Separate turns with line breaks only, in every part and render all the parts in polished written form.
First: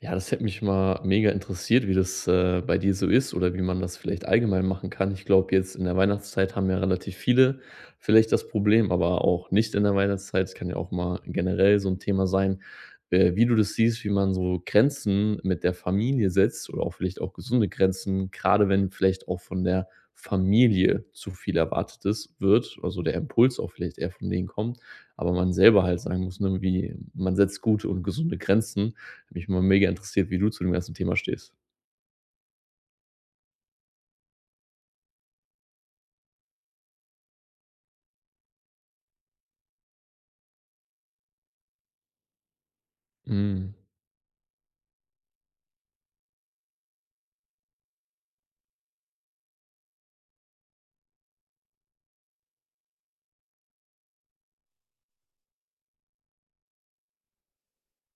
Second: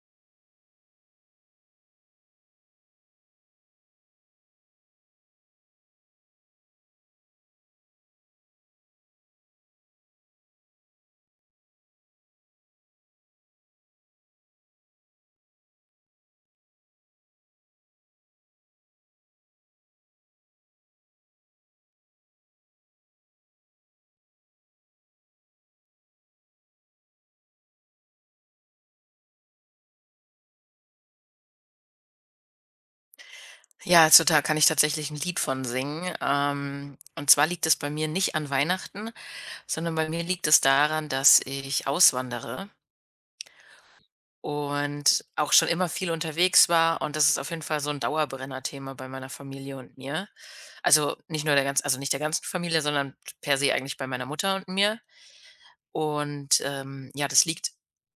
Ja, das hätte mich mal mega interessiert, wie das, bei dir so ist oder wie man das vielleicht allgemein machen kann. Ich glaube, jetzt in der Weihnachtszeit haben ja relativ viele vielleicht das Problem, aber auch nicht in der Weihnachtszeit. Es kann ja auch mal generell so ein Thema sein, wie du das siehst, wie man so Grenzen mit der Familie setzt oder auch vielleicht auch gesunde Grenzen, gerade wenn vielleicht auch von der Familie zu viel erwartetes wird, also der Impuls auch vielleicht eher von denen kommt, aber man selber halt sagen muss, ne, wie man setzt gute und gesunde Grenzen, hat mich mal mega interessiert, wie du zu dem ganzen Thema stehst.
Ja, also da kann ich tatsächlich ein Lied von singen. Und zwar liegt es bei mir nicht an Weihnachten, sondern bei mir liegt es daran, dass ich auswandere
Mhm.
und auch schon immer viel unterwegs war, und das ist auf jeden Fall so 'n Dauerbrennerthema bei meiner Familie und mir. Also, nicht nur der ganz also nicht der ganzen Familie, sondern per se eigentlich bei meiner Mutter und mir. Und, ja, das liegt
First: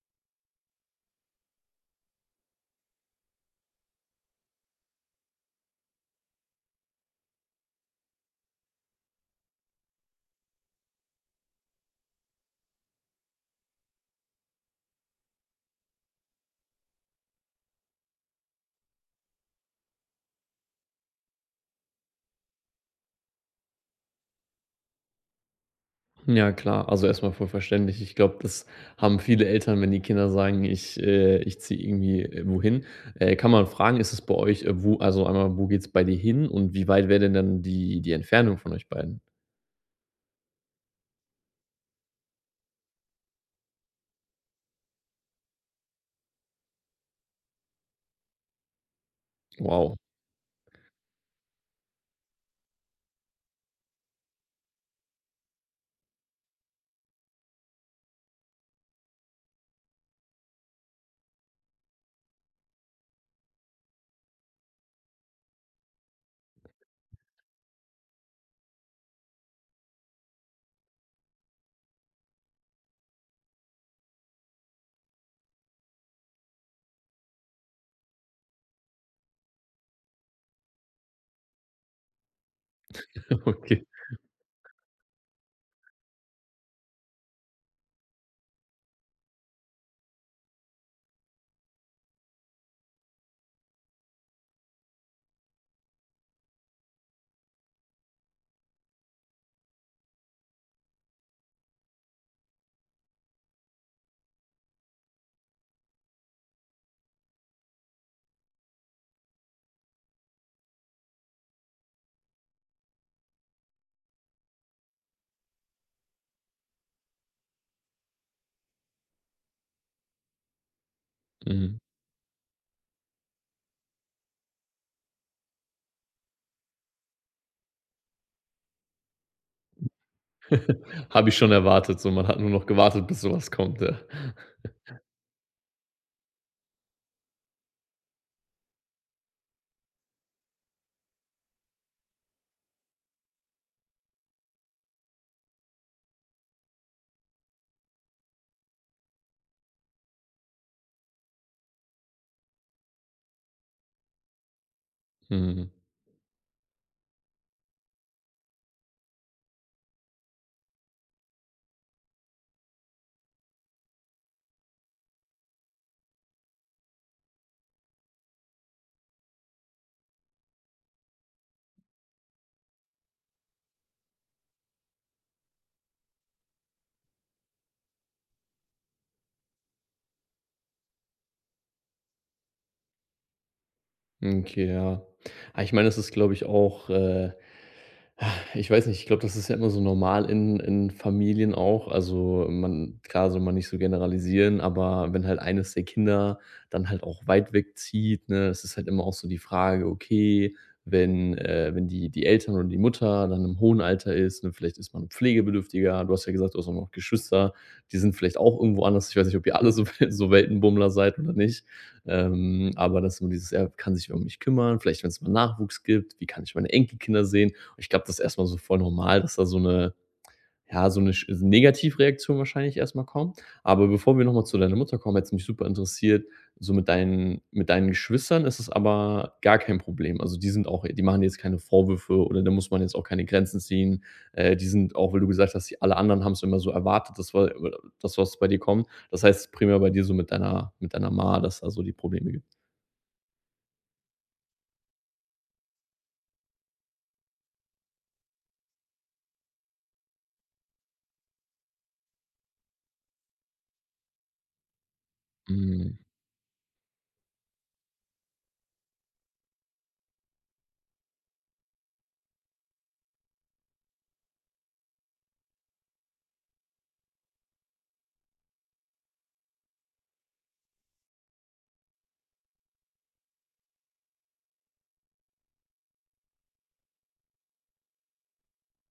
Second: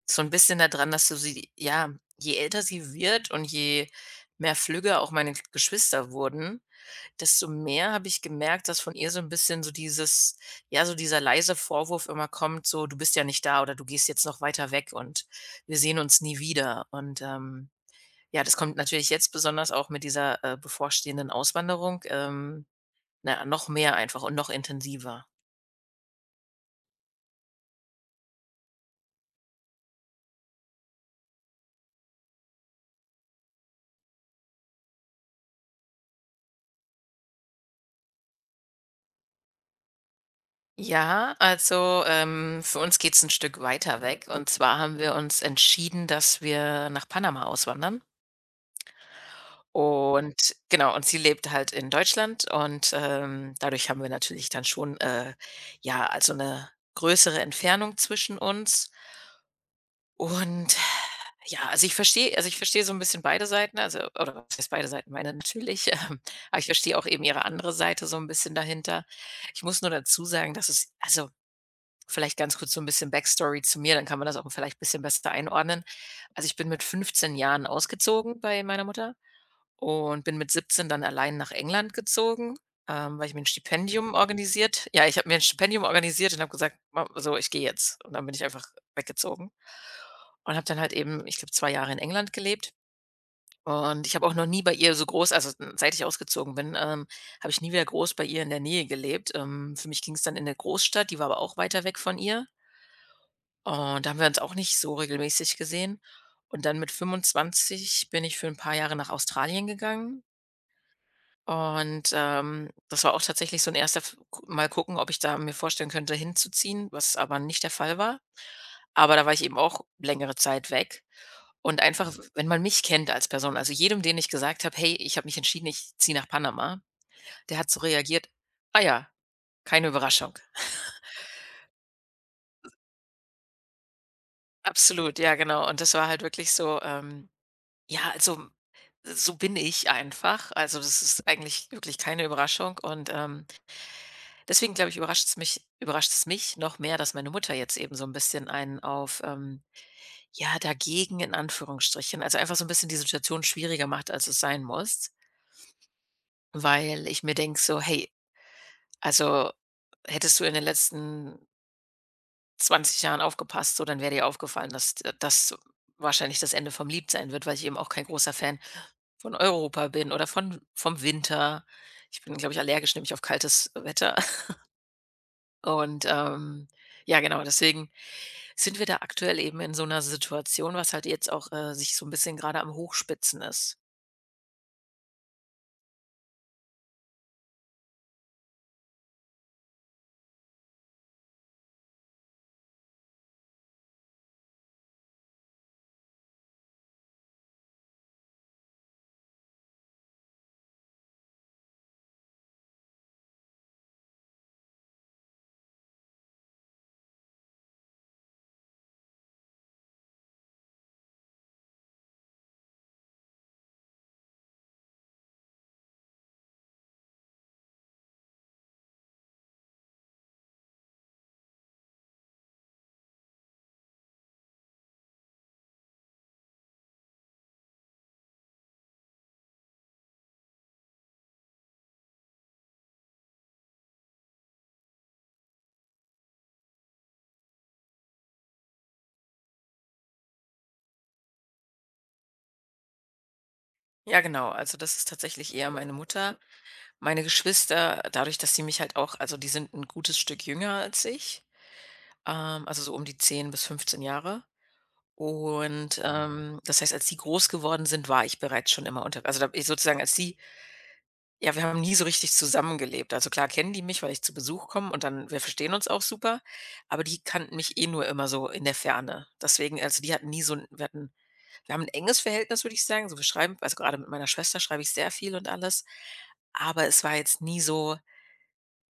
so ein bisschen daran, dass du sie ja, je älter sie wird und je mehr flügger auch meine Geschwister wurden, desto mehr habe ich gemerkt, dass von ihr so ein bisschen so dieses ja, so dieser leise Vorwurf immer kommt, so: „Du bist ja nicht da" oder „Du gehst jetzt noch weiter weg und wir sehen uns nie wieder." Und, ja, das kommt natürlich jetzt besonders auch mit dieser, bevorstehenden Auswanderung, na ja, noch mehr einfach und noch intensiver.
Ja klar, also erstmal voll verständlich. Ich glaube, das haben viele Eltern, wenn die Kinder sagen: „Ich ziehe irgendwie, wohin.“ Kann man fragen, ist es bei euch, wo also einmal, wo geht's bei dir hin und wie weit wäre denn dann die Entfernung von euch beiden?
Ja, also, für uns geht's ein Stück weiter weg. Und zwar haben wir uns entschieden, dass wir nach Panama auswandern.
Wow,
Und genau, und sie lebt halt in Deutschland, und, dadurch haben wir natürlich dann schon, ja, also eine größere Entfernung zwischen uns. Und ja, also ich verstehe so ein bisschen beide Seiten, also oder was heißt beide Seiten? Meine natürlich, aber ich verstehe auch eben ihre andere Seite so ein bisschen dahinter. Ich muss nur dazu sagen, dass es also vielleicht ganz kurz so ein bisschen Backstory zu mir, dann kann man das auch vielleicht ein bisschen besser einordnen. Also, ich bin mit 15 Jahren ausgezogen bei meiner Mutter und bin mit 17 dann allein nach England gezogen, weil ich mir ein
okay.
Stipendium organisiert ja, ich habe mir ein Stipendium organisiert und habe gesagt: „Ma so, ich gehe jetzt." Und dann bin ich einfach weggezogen und habe dann halt eben, ich glaube, 2 Jahre in England gelebt. Und ich habe auch noch nie bei ihr so groß, also, seit ich ausgezogen bin, habe ich nie wieder groß bei ihr in der Nähe gelebt. Für mich ging es dann in eine Großstadt, die war aber auch weiter weg von ihr. Und da haben wir uns auch nicht so regelmäßig gesehen. Und dann mit 25 bin ich für ein paar Jahre nach Australien gegangen, und, das war auch tatsächlich so ein erster F gu mal gucken, ob ich da mir vorstellen könnte, hinzuziehen, was aber nicht der Fall war. Aber da war ich eben auch längere Zeit weg.
Mhm.
Und einfach, wenn man mich kennt als Person, also jedem, den ich gesagt habe: „Hey, ich habe mich entschieden, ich ziehe nach Panama", der hat so reagiert: „Ah ja, keine Überraschung."
Habe ich schon erwartet, so. Man hat nur noch gewartet, bis sowas kommt, ja.
Absolut, ja, genau. Und das war halt wirklich so, ja, also, so bin ich einfach. Also, das ist eigentlich wirklich keine Überraschung, und, deswegen glaube ich, überrascht es mich noch mehr, dass meine Mutter jetzt eben so ein bisschen einen auf, ja, dagegen in Anführungsstrichen, also, einfach so ein bisschen die Situation schwieriger macht, als es sein muss,
Mhm.
weil ich mir denke so: „Hey, also, hättest du in den letzten 20 Jahren aufgepasst, so, dann wäre dir aufgefallen, dass d das wahrscheinlich das Ende vom Lied sein wird, weil ich eben auch kein großer Fan von Europa bin oder von vom Winter. Ich bin, glaube ich, allergisch nämlich auf kaltes Wetter. Und, ja genau, deswegen sind wir da aktuell eben in so einer Situation, was halt jetzt auch, sich so ein bisschen gerade am Hochspitzen ist.
Okay, ja. Ah, ich meine, das ist, glaube ich, auch. Ich weiß nicht, ich glaube, das ist ja immer so normal in Familien auch. Also, man klar soll man nicht so generalisieren, aber wenn halt eines der Kinder dann halt auch weit weg zieht, ne, es ist halt immer auch so die Frage, okay, wenn die Eltern oder die Mutter dann im hohen Alter ist, ne, vielleicht ist man pflegebedürftiger. Du hast ja gesagt, du hast auch noch Geschwister, die sind vielleicht auch irgendwo anders. Ich weiß nicht, ob ihr alle so so Weltenbummler seid oder nicht. Aber das ist immer dieses: „Er kann sich um mich kümmern?“ Vielleicht, wenn es mal Nachwuchs gibt: „Wie kann ich meine Enkelkinder sehen?“ Ich glaube, das ist erst so voll normal, dass da so eine, ja, so eine sch so Negativreaktion wahrscheinlich erstmal kommt. Aber bevor wir nochmal zu deiner Mutter kommen, hätte es mich super interessiert, so mit deinen Geschwistern ist es aber gar kein Problem. Also, die sind auch, die machen jetzt keine Vorwürfe oder da muss man jetzt auch keine Grenzen ziehen. Die sind auch, weil du gesagt hast, die alle anderen haben's immer so erwartet, dass war das, was bei dir kommt. Das heißt primär bei dir so mit deiner Ma, dass da so die Probleme gibt.
Ja genau, also das ist tatsächlich eher meine Mutter. Meine Geschwister, dadurch, dass sie mich halt auch, also, die sind ein gutes Stück jünger als ich, also so um die 10 bis 15 Jahre.
Mhm.
Und, das heißt, als die groß geworden sind, war ich bereits schon immer unter, also, da ich sozusagen als die, ja, wir haben nie so richtig zusammengelebt. Also, klar kennen die mich, weil ich zu Besuch komme, und dann, wir verstehen uns auch super, aber die kannten mich eh nur immer so in der Ferne. Deswegen, also, die hatten nie so 'n wir hatten wir haben ein enges Verhältnis, würde ich sagen. So, gerade mit meiner Schwester schreibe ich sehr viel und alles, aber es war jetzt nie so:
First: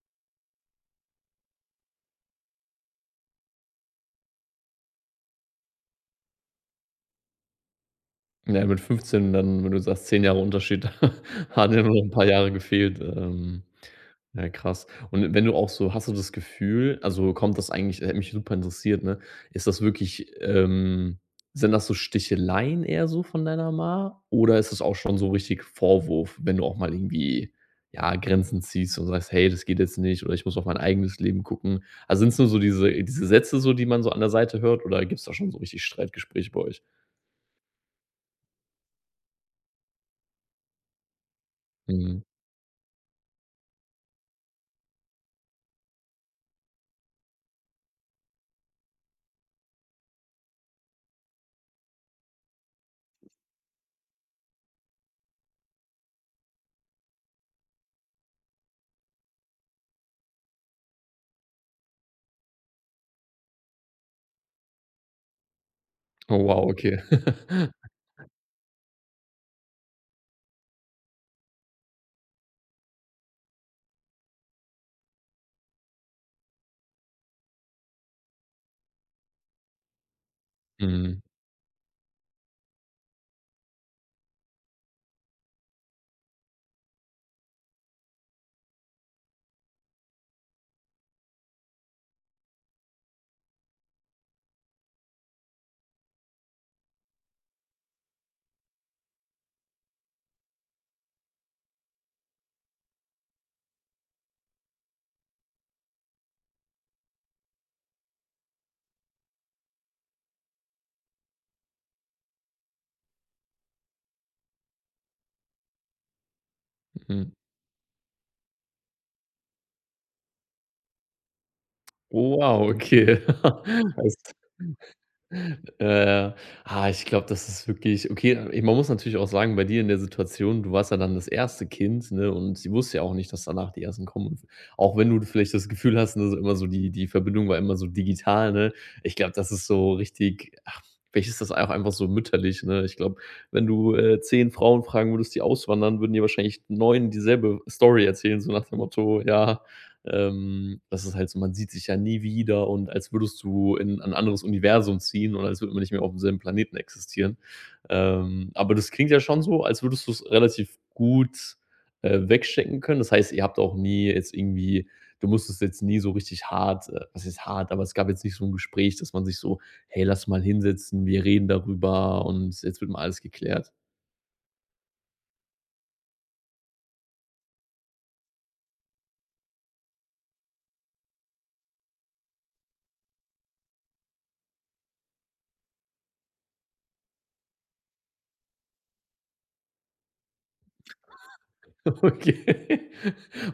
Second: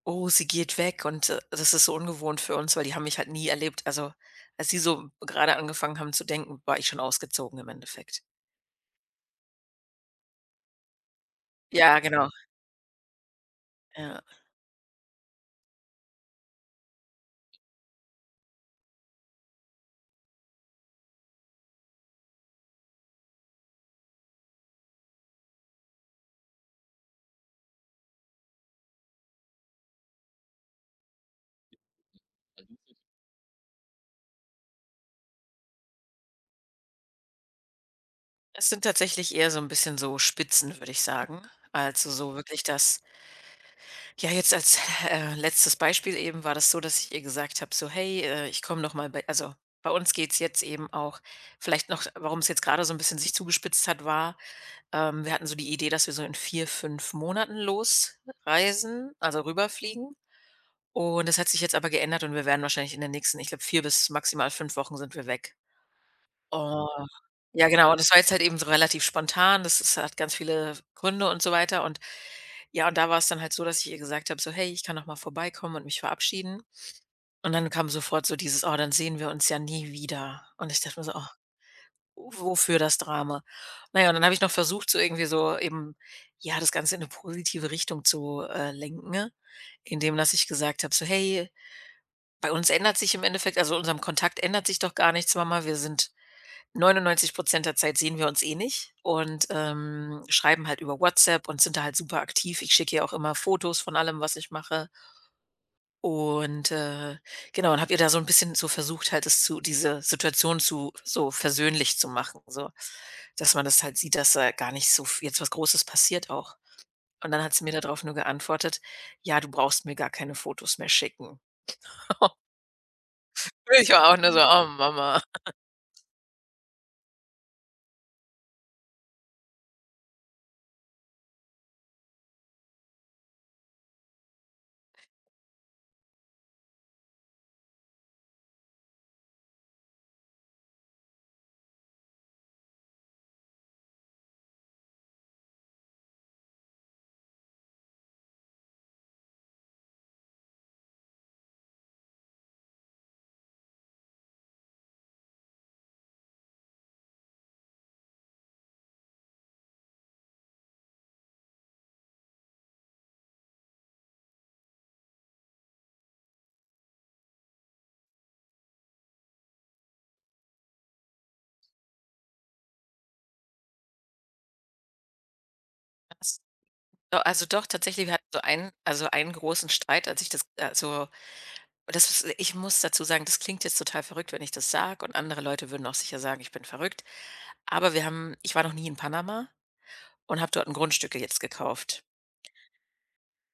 Oh, sie geht weg und, das ist so ungewohnt für uns, weil die haben mich halt nie erlebt. Also, als sie so gerade angefangen haben zu denken, war ich schon ausgezogen im Endeffekt.
Ja, mit 15 dann, wenn du sagst, 10 Jahre Unterschied, hat ja nur
Ja,
noch ein paar
genau,
Jahre gefehlt. Ähm,
ja.
ja, krass. Und wenn du auch so, hast du das Gefühl, also kommt das, eigentlich hätte mich super interessiert, ne? Ist das wirklich, sind das so Sticheleien eher so von deiner Ma oder ist das auch schon so richtig Vorwurf, wenn du auch mal irgendwie, ja, Grenzen ziehst und sagst: „Hey, das geht jetzt nicht“ oder „Ich muss auf mein eigenes Leben gucken“? Also, sind es nur so diese Sätze so, die man so an der Seite hört oder gibt es da schon so richtig Streitgespräche bei euch?
Es sind tatsächlich eher so ein bisschen so Spitzen, würde ich sagen. Also,
Mhm.
so wirklich das, ja, jetzt als, letztes Beispiel eben war das so, dass ich ihr gesagt habe so: „Hey, ich komme noch mal bei", also, bei uns geht's jetzt eben auch, vielleicht noch warum es jetzt gerade so ein bisschen sich zugespitzt hat, war: wir hatten so die Idee, dass wir so in 4, 5 Monaten losreisen, also rüberfliegen. Und das hat sich jetzt aber geändert, und wir werden wahrscheinlich in den nächsten, ich glaube, 4 bis maximal 5 Wochen sind wir weg.
Oh wow,
Oh.
okay.
Ja, genau. Und das war jetzt halt eben so relativ spontan. Das ist hat ganz viele Gründe und so weiter. Und ja, und da war es dann halt so, dass ich ihr gesagt habe, so, hey, ich kann noch mal vorbeikommen und mich verabschieden. Und dann kam sofort so dieses: Oh, dann sehen wir uns ja nie wieder. Und ich dachte mir so:
Mhm,
Oh, wofür das Drama? Na ja, und dann habe ich noch versucht, so irgendwie so eben, ja, das Ganze in eine positive Richtung zu, lenken, ne? Indem dass ich gesagt habe so: „Hey, bei uns ändert sich im Endeffekt, also, unserem Kontakt ändert sich doch gar nichts, Mama. Wir sind 99 der Zeit sehen wir uns eh nicht und, schreiben halt über WhatsApp und sind da halt super aktiv." Ich schicke ihr auch immer Fotos von allem, was ich mache. Und, genau, und habe ihr da so ein bisschen so versucht, halt das zu diese Situation zu so versöhnlich zu machen, so, dass man das halt sieht, dass da gar nicht so v jetzt was Großes passiert auch. Und
mhm.
dann hat sie mir darauf nur geantwortet: „Ja, du brauchst mir gar keine Fotos mehr schicken."
Oh wow, okay.
Ich war auch nur
Heißt,
so: „Oh, Mama."
äh, ich glaube, das ist wirklich okay. Ich man muss natürlich auch sagen, bei dir in der Situation, du warst ja dann das erste Kind, ne, und sie wusste ja auch nicht, dass danach die ersten kommen. Und auch wenn du vielleicht das Gefühl hast, ne, so immer so die Verbindung war immer so digital, ne? Ich glaube, das ist so richtig, ach, vielleicht ist das auch einfach so mütterlich, ne? Ich glaube, wenn du, 10 Frauen fragen würdest, die auswandern, würden dir wahrscheinlich 9 dieselbe Story erzählen, so nach dem Motto: „Ja, das ist halt so, man sieht sich ja nie wieder und als würdest du in ein anderes Universum ziehen und als würde man nicht mehr auf demselben Planeten existieren.“ Aber das klingt ja schon so, als würdest du es relativ gut, wegstecken können. Das heißt, ihr habt auch nie jetzt irgendwie, du musstest jetzt nie so richtig hart, was ist hart, aber es gab jetzt nicht so ein Gespräch, dass man sich so: „Hey, lass mal hinsetzen, wir reden darüber und jetzt wird mal alles geklärt.“
Do also doch, tatsächlich, wir hatten so einen, großen Streit, als ich das, also, das ist, ich muss dazu sagen, das klingt jetzt total verrückt, wenn ich das sage, und andere Leute würden auch sicher sagen, ich bin verrückt. Aber wir haben ich war noch nie in Panama. Und habe dort 'n Grundstück jetzt gekauft.
Okay.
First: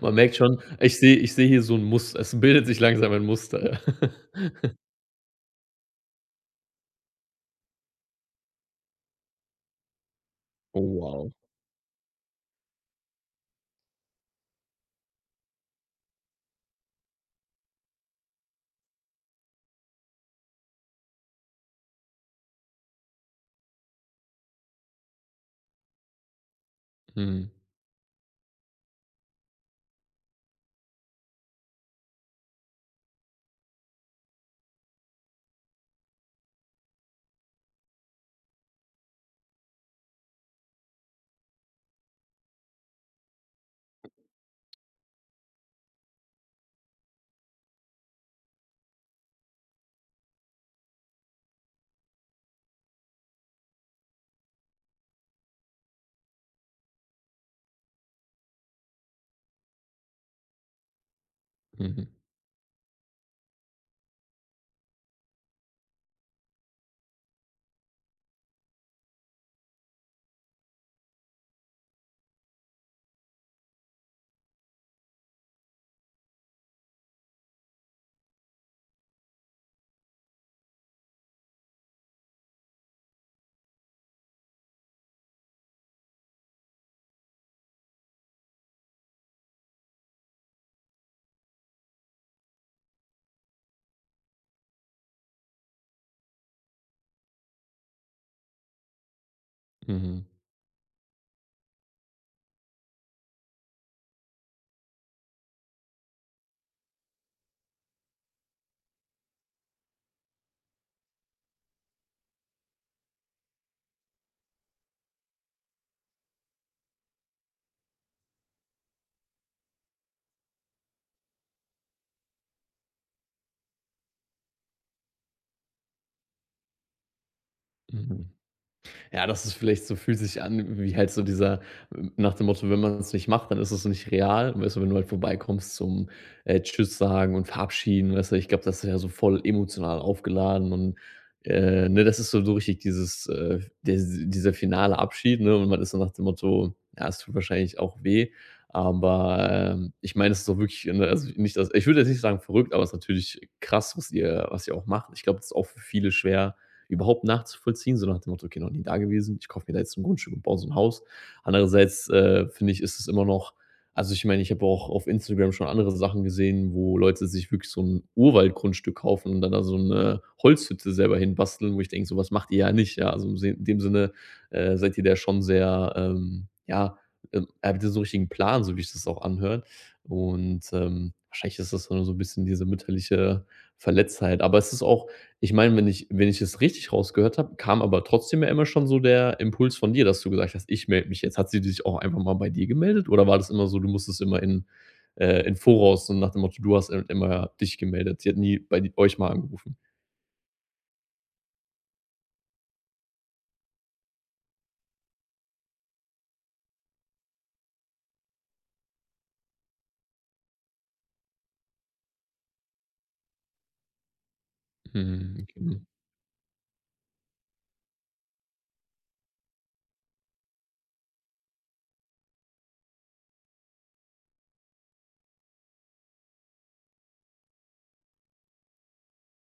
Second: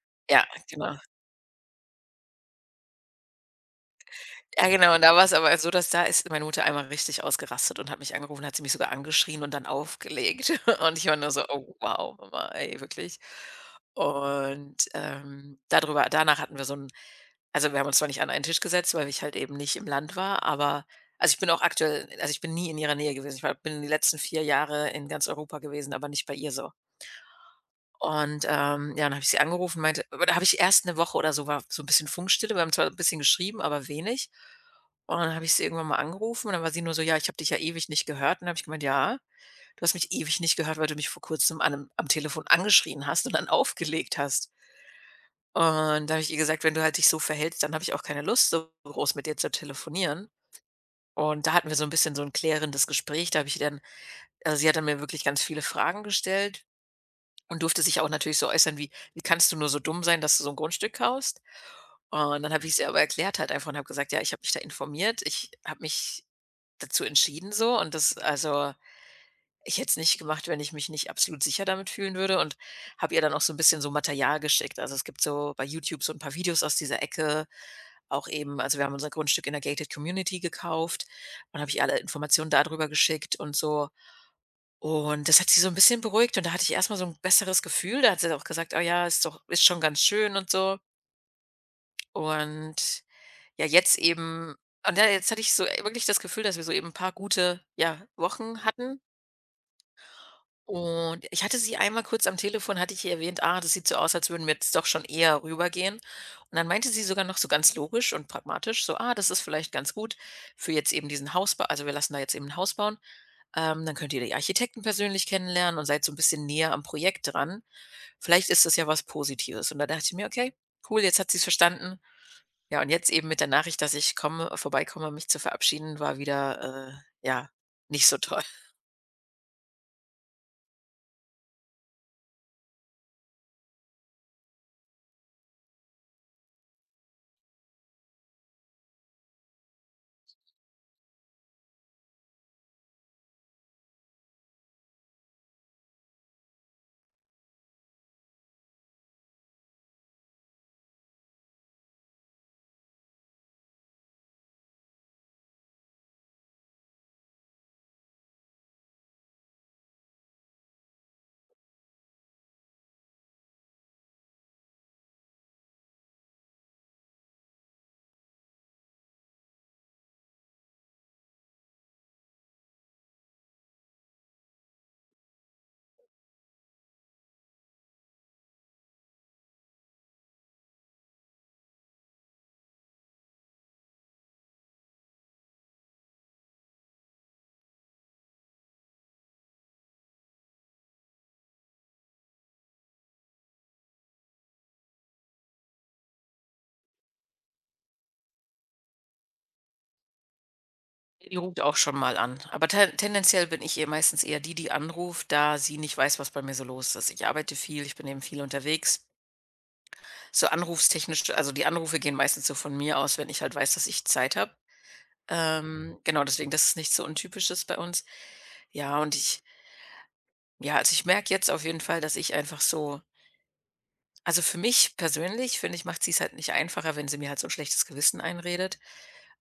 Man merkt
Ja,
schon,
genau.
ich sehe hier so ein Muster. Es bildet sich langsam ein Muster, ja.
Ja, genau. Und da war's aber so, dass da ist meine Mutter einmal richtig ausgerastet und hat mich angerufen, hat sie mich sogar angeschrien und dann aufgelegt.
Oh
Und ich war nur
wow.
so: „Oh wow, Mama, ey, wirklich?" Und, dadrüber danach hatten wir so 'n, also, wir haben uns zwar nicht an einen Tisch gesetzt, weil ich halt eben nicht im Land war, aber, also, ich bin auch aktuell also, ich bin nie in ihrer Nähe gewesen. Ich war bin die letzten 4 Jahre in ganz Europa gewesen, aber nicht bei ihr so.
Mhm.
Und, ja, dann habe ich sie angerufen, meinte aber da habe ich erst eine Woche oder so, war so ein bisschen Funkstille. Wir haben zwar ein bisschen geschrieben, aber wenig. Und dann habe ich sie irgendwann mal angerufen, und dann war sie nur so: „Ja, ich habe dich ja ewig nicht gehört." Und dann habe ich gemeint: „Ja, du hast mich ewig nicht gehört, weil du mich vor Kurzem an einem am Telefon angeschrien hast und dann aufgelegt hast." Und da habe ich ihr gesagt: „Wenn du halt dich so verhältst, dann habe ich auch keine Lust, so groß mit dir zu telefonieren." Und da hatten wir so ein bisschen so ein klärendes Gespräch. Da habe ich ihr dann, also, sie hat dann mir wirklich ganz viele Fragen gestellt, und durfte sich auch natürlich so äußern wie: „Wie kannst du nur so dumm sein, dass du so ein Grundstück kaufst?"
Mhm.
Und dann habe ich's ihr aber erklärt halt einfach und habe gesagt: „Ja, ich habe mich da informiert. Ich habe mich dazu entschieden, so, und das, also, ich hätte es nicht gemacht, wenn ich mich nicht absolut sicher damit fühlen würde", und habe ihr dann auch so ein bisschen so Material geschickt. Also, es gibt so bei YouTube so ein paar Videos aus dieser Ecke, auch eben, also, wir haben unser Grundstück in der Gated Community gekauft, und habe ich alle Informationen darüber geschickt und so. Und das hat sie so ein bisschen beruhigt, und da hatte ich erst mal so ein besseres Gefühl. Da hat sie auch gesagt: „Oh ja, ist schon ganz schön und so.“ Und ja, jetzt eben ja, jetzt hatte ich so wirklich das Gefühl, dass wir so eben ein paar gute, ja, Wochen hatten.
Mhm.
Und ich hatte sie einmal kurz am Telefon hatte ich ihr erwähnt: „Ah, das sieht so aus, als würden wir jetzt doch schon eher rübergehen.“ Und dann meinte sie sogar noch so ganz logisch und pragmatisch so: „Ah, das ist vielleicht ganz gut für jetzt eben diesen Hausbau“, also, wir lassen da jetzt eben ein Haus bauen. Dann könnt ihr die Architekten persönlich kennenlernen und seid so ein bisschen näher am Projekt dran. Vielleicht ist das ja was Positives. Und da dachte ich mir: „Okay, cool, jetzt hat sie es verstanden.“ Ja, und jetzt eben mit der Nachricht, dass ich komme vorbeikomme, um mich zu verabschieden, war wieder, ja, nicht so
Mhm.
toll.
Ja, das ist vielleicht, so fühlt sich an, wie halt so dieser, nach dem Motto, wenn man es nicht macht, dann ist es nicht real. Weißt du, wenn du halt vorbeikommst zum, Tschüss sagen und verabschieden, weißt du? Ich glaube, das ist ja so voll emotional aufgeladen und, ne, das ist so richtig dieses, des dieser finale Abschied, ne? Und man ist dann nach dem Motto: „Ja, es tut wahrscheinlich auch weh.“ Aber, ich meine, es ist doch wirklich, ne, also nicht das, ich würde jetzt nicht sagen verrückt, aber es ist natürlich krass, was ihr auch macht. Ich glaube, das ist auch für viele schwer überhaupt nachzuvollziehen, so nach dem Motto: „Okay, noch nie da gewesen. Ich kaufe mir da jetzt ein Grundstück und baue so ein Haus.“ Andererseits, finde ich, ist es immer noch, also, ich meine, ich habe auch auf Instagram schon andere Sachen gesehen, wo Leute sich wirklich so ein Urwaldgrundstück kaufen und dann da so eine Holzhütte selber hinbasteln, wo ich denke: „Sowas macht ihr ja nicht“, ja? Also, im Sin in dem Sinne, seid ihr da schon sehr, ja, habt ihr so 'n richtigen Plan, so wie ich das auch anhöre. Und, wahrscheinlich ist das dann so ein bisschen diese mütterliche Verletztheit. Aber es ist auch, ich meine, wenn ich es richtig rausgehört habe, kam aber trotzdem ja immer schon so der Impuls von dir, dass du gesagt hast: „Ich melde mich jetzt.“ Hat sie dich auch einfach mal bei dir gemeldet oder war das immer so, du musstest immer in im Voraus, so nach dem Motto, du hast immer dich gemeldet? Sie hat nie bei d euch mal angerufen?
Die ruft auch schon mal an. Aber tendenziell bin ich ihr meistens eher die, die anruft, da sie nicht weiß, was bei mir so los ist. Ich arbeite viel, ich bin eben viel unterwegs. So anrufstechnisch also, die Anrufe gehen meistens so von mir aus, wenn ich halt weiß, dass ich Zeit habe.
Mhm, okay.
Genau, deswegen, das ist nichts so Untypisches bei uns. Ja, und ich ja, also ich merke jetzt auf jeden Fall, dass ich einfach so also für mich persönlich, finde ich, macht sie es halt nicht einfacher, wenn sie mir halt so ein schlechtes Gewissen einredet.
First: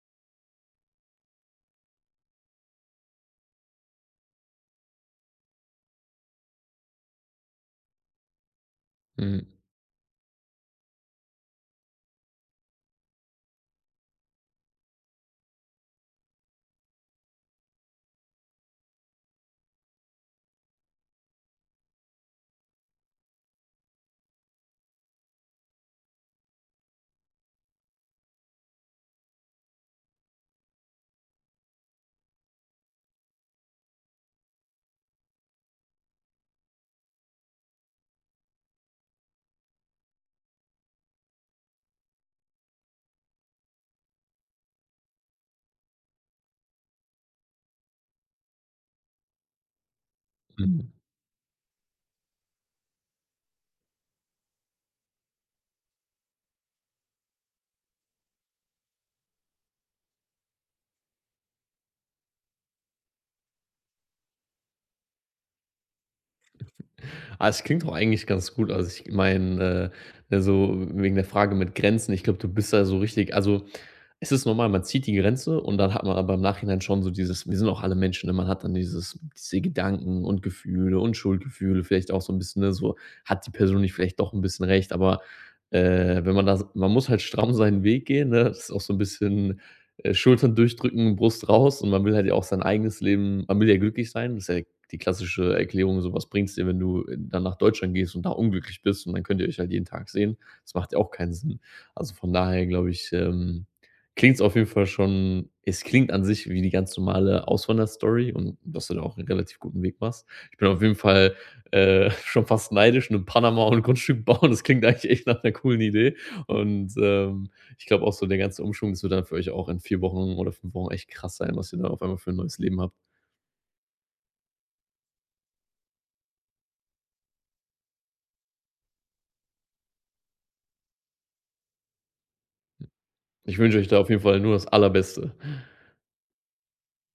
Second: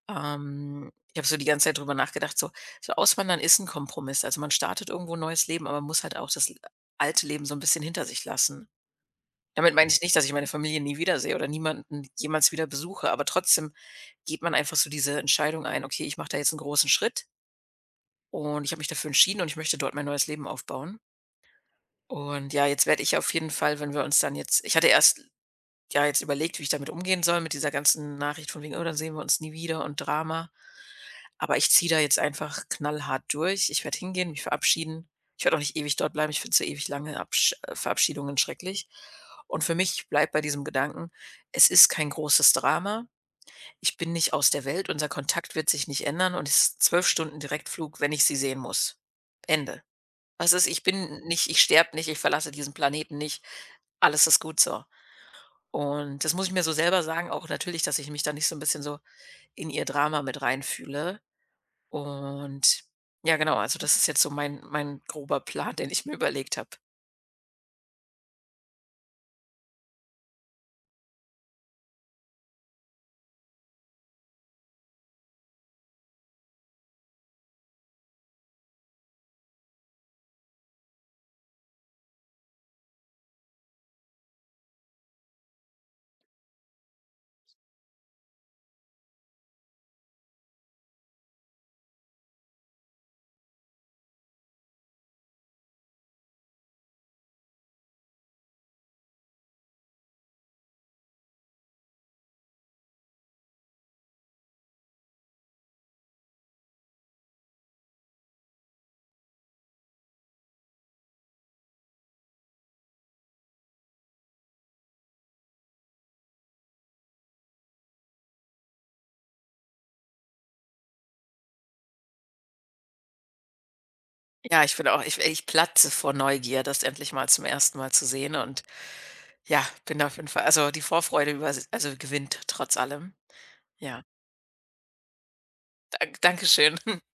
Ich habe so die ganze Zeit drüber nachgedacht, so Auswandern ist ein Kompromiss. Also, man startet irgendwo 'n neues Leben, aber man muss halt auch das l alte Leben so ein bisschen hinter sich lassen.
Mhm,
Damit meine ich nicht, dass ich meine Familie nie wiedersehe oder niemanden jemals wieder besuche, aber trotzdem geht man einfach so diese Entscheidung ein: „Okay, ich mache da jetzt einen großen Schritt.“ Und ich habe mich dafür entschieden und ich möchte dort mein neues Leben aufbauen. Und ja, jetzt werde ich auf jeden Fall, wenn wir uns dann jetzt ich hatte erst ja, jetzt überlegt, wie ich damit umgehen soll mit dieser ganzen Nachricht von wegen: „Oh, dann sehen wir uns nie wieder und Drama.“ Aber ich ziehe da jetzt einfach knallhart durch. Ich werde hingehen, mich verabschieden. Ich werde auch nicht ewig dort bleiben. Ich finde so ewig lange Absch Verabschiedungen schrecklich. Und für mich bleibt bei diesem Gedanken, es ist kein großes Drama. Ich bin nicht aus der Welt. Unser Kontakt wird sich nicht ändern und es ist 12 Stunden Direktflug, wenn ich sie sehen muss. Ende. Was ist ich
mhm.
bin nicht Ich sterbe nicht, ich verlasse diesen Planeten nicht. Alles ist gut so. Und das muss ich mir so selber sagen, auch natürlich, dass ich mich da nicht so ein bisschen so in ihr Drama mit reinfühle. Und ja, genau, also das ist jetzt so mein grober Plan, den ich mir überlegt habe.
Ah, es klingt doch eigentlich ganz gut. Also, ich meine, ne, so wegen der Frage mit Grenzen, ich glaube, du bist da so richtig, also, es ist normal, man zieht die Grenze und dann hat man aber im Nachhinein schon so dieses, wir sind auch alle Menschen, ne? Man hat dann diese Gedanken und Gefühle und Schuldgefühle, vielleicht auch so ein bisschen, ne, so: „Hat die Person nicht vielleicht doch ein bisschen recht?“ Aber, wenn man da, man muss halt stramm seinen Weg gehen, ne? Das ist auch so ein bisschen, Schultern durchdrücken, Brust raus, und man will halt ja auch sein eigenes Leben, man will ja glücklich sein. Das ist ja die klassische Erklärung, so: „Was bringt's dir, wenn du in dann nach Deutschland gehst und da unglücklich bist und dann könnt ihr euch halt jeden Tag sehen?“ Das macht ja auch keinen Sinn. Also, von daher glaube ich, klingt es auf jeden Fall, schon es klingt an sich wie die ganz normale Auswanderstory und dass du da auch einen relativ guten Weg machst. Ich bin auf jeden Fall, schon fast neidisch, nur in Panama und ein Grundstück bauen, das klingt eigentlich echt nach einer coolen Idee, und, ich glaube auch so der ganze Umschwung, das wird dann für euch auch in 4 Wochen oder 5 Wochen echt krass sein, was ihr da auf einmal für ein neues Leben habt.
Ja, ich bin auch ich platze vor Neugier, das endlich mal zum ersten Mal zu sehen und ja, bin auf jeden Fall also die Vorfreude übers also gewinnt trotz allem.
Ich wünsche euch da
Ja,
auf jeden Fall nur das Allerbeste.
Dankeschön.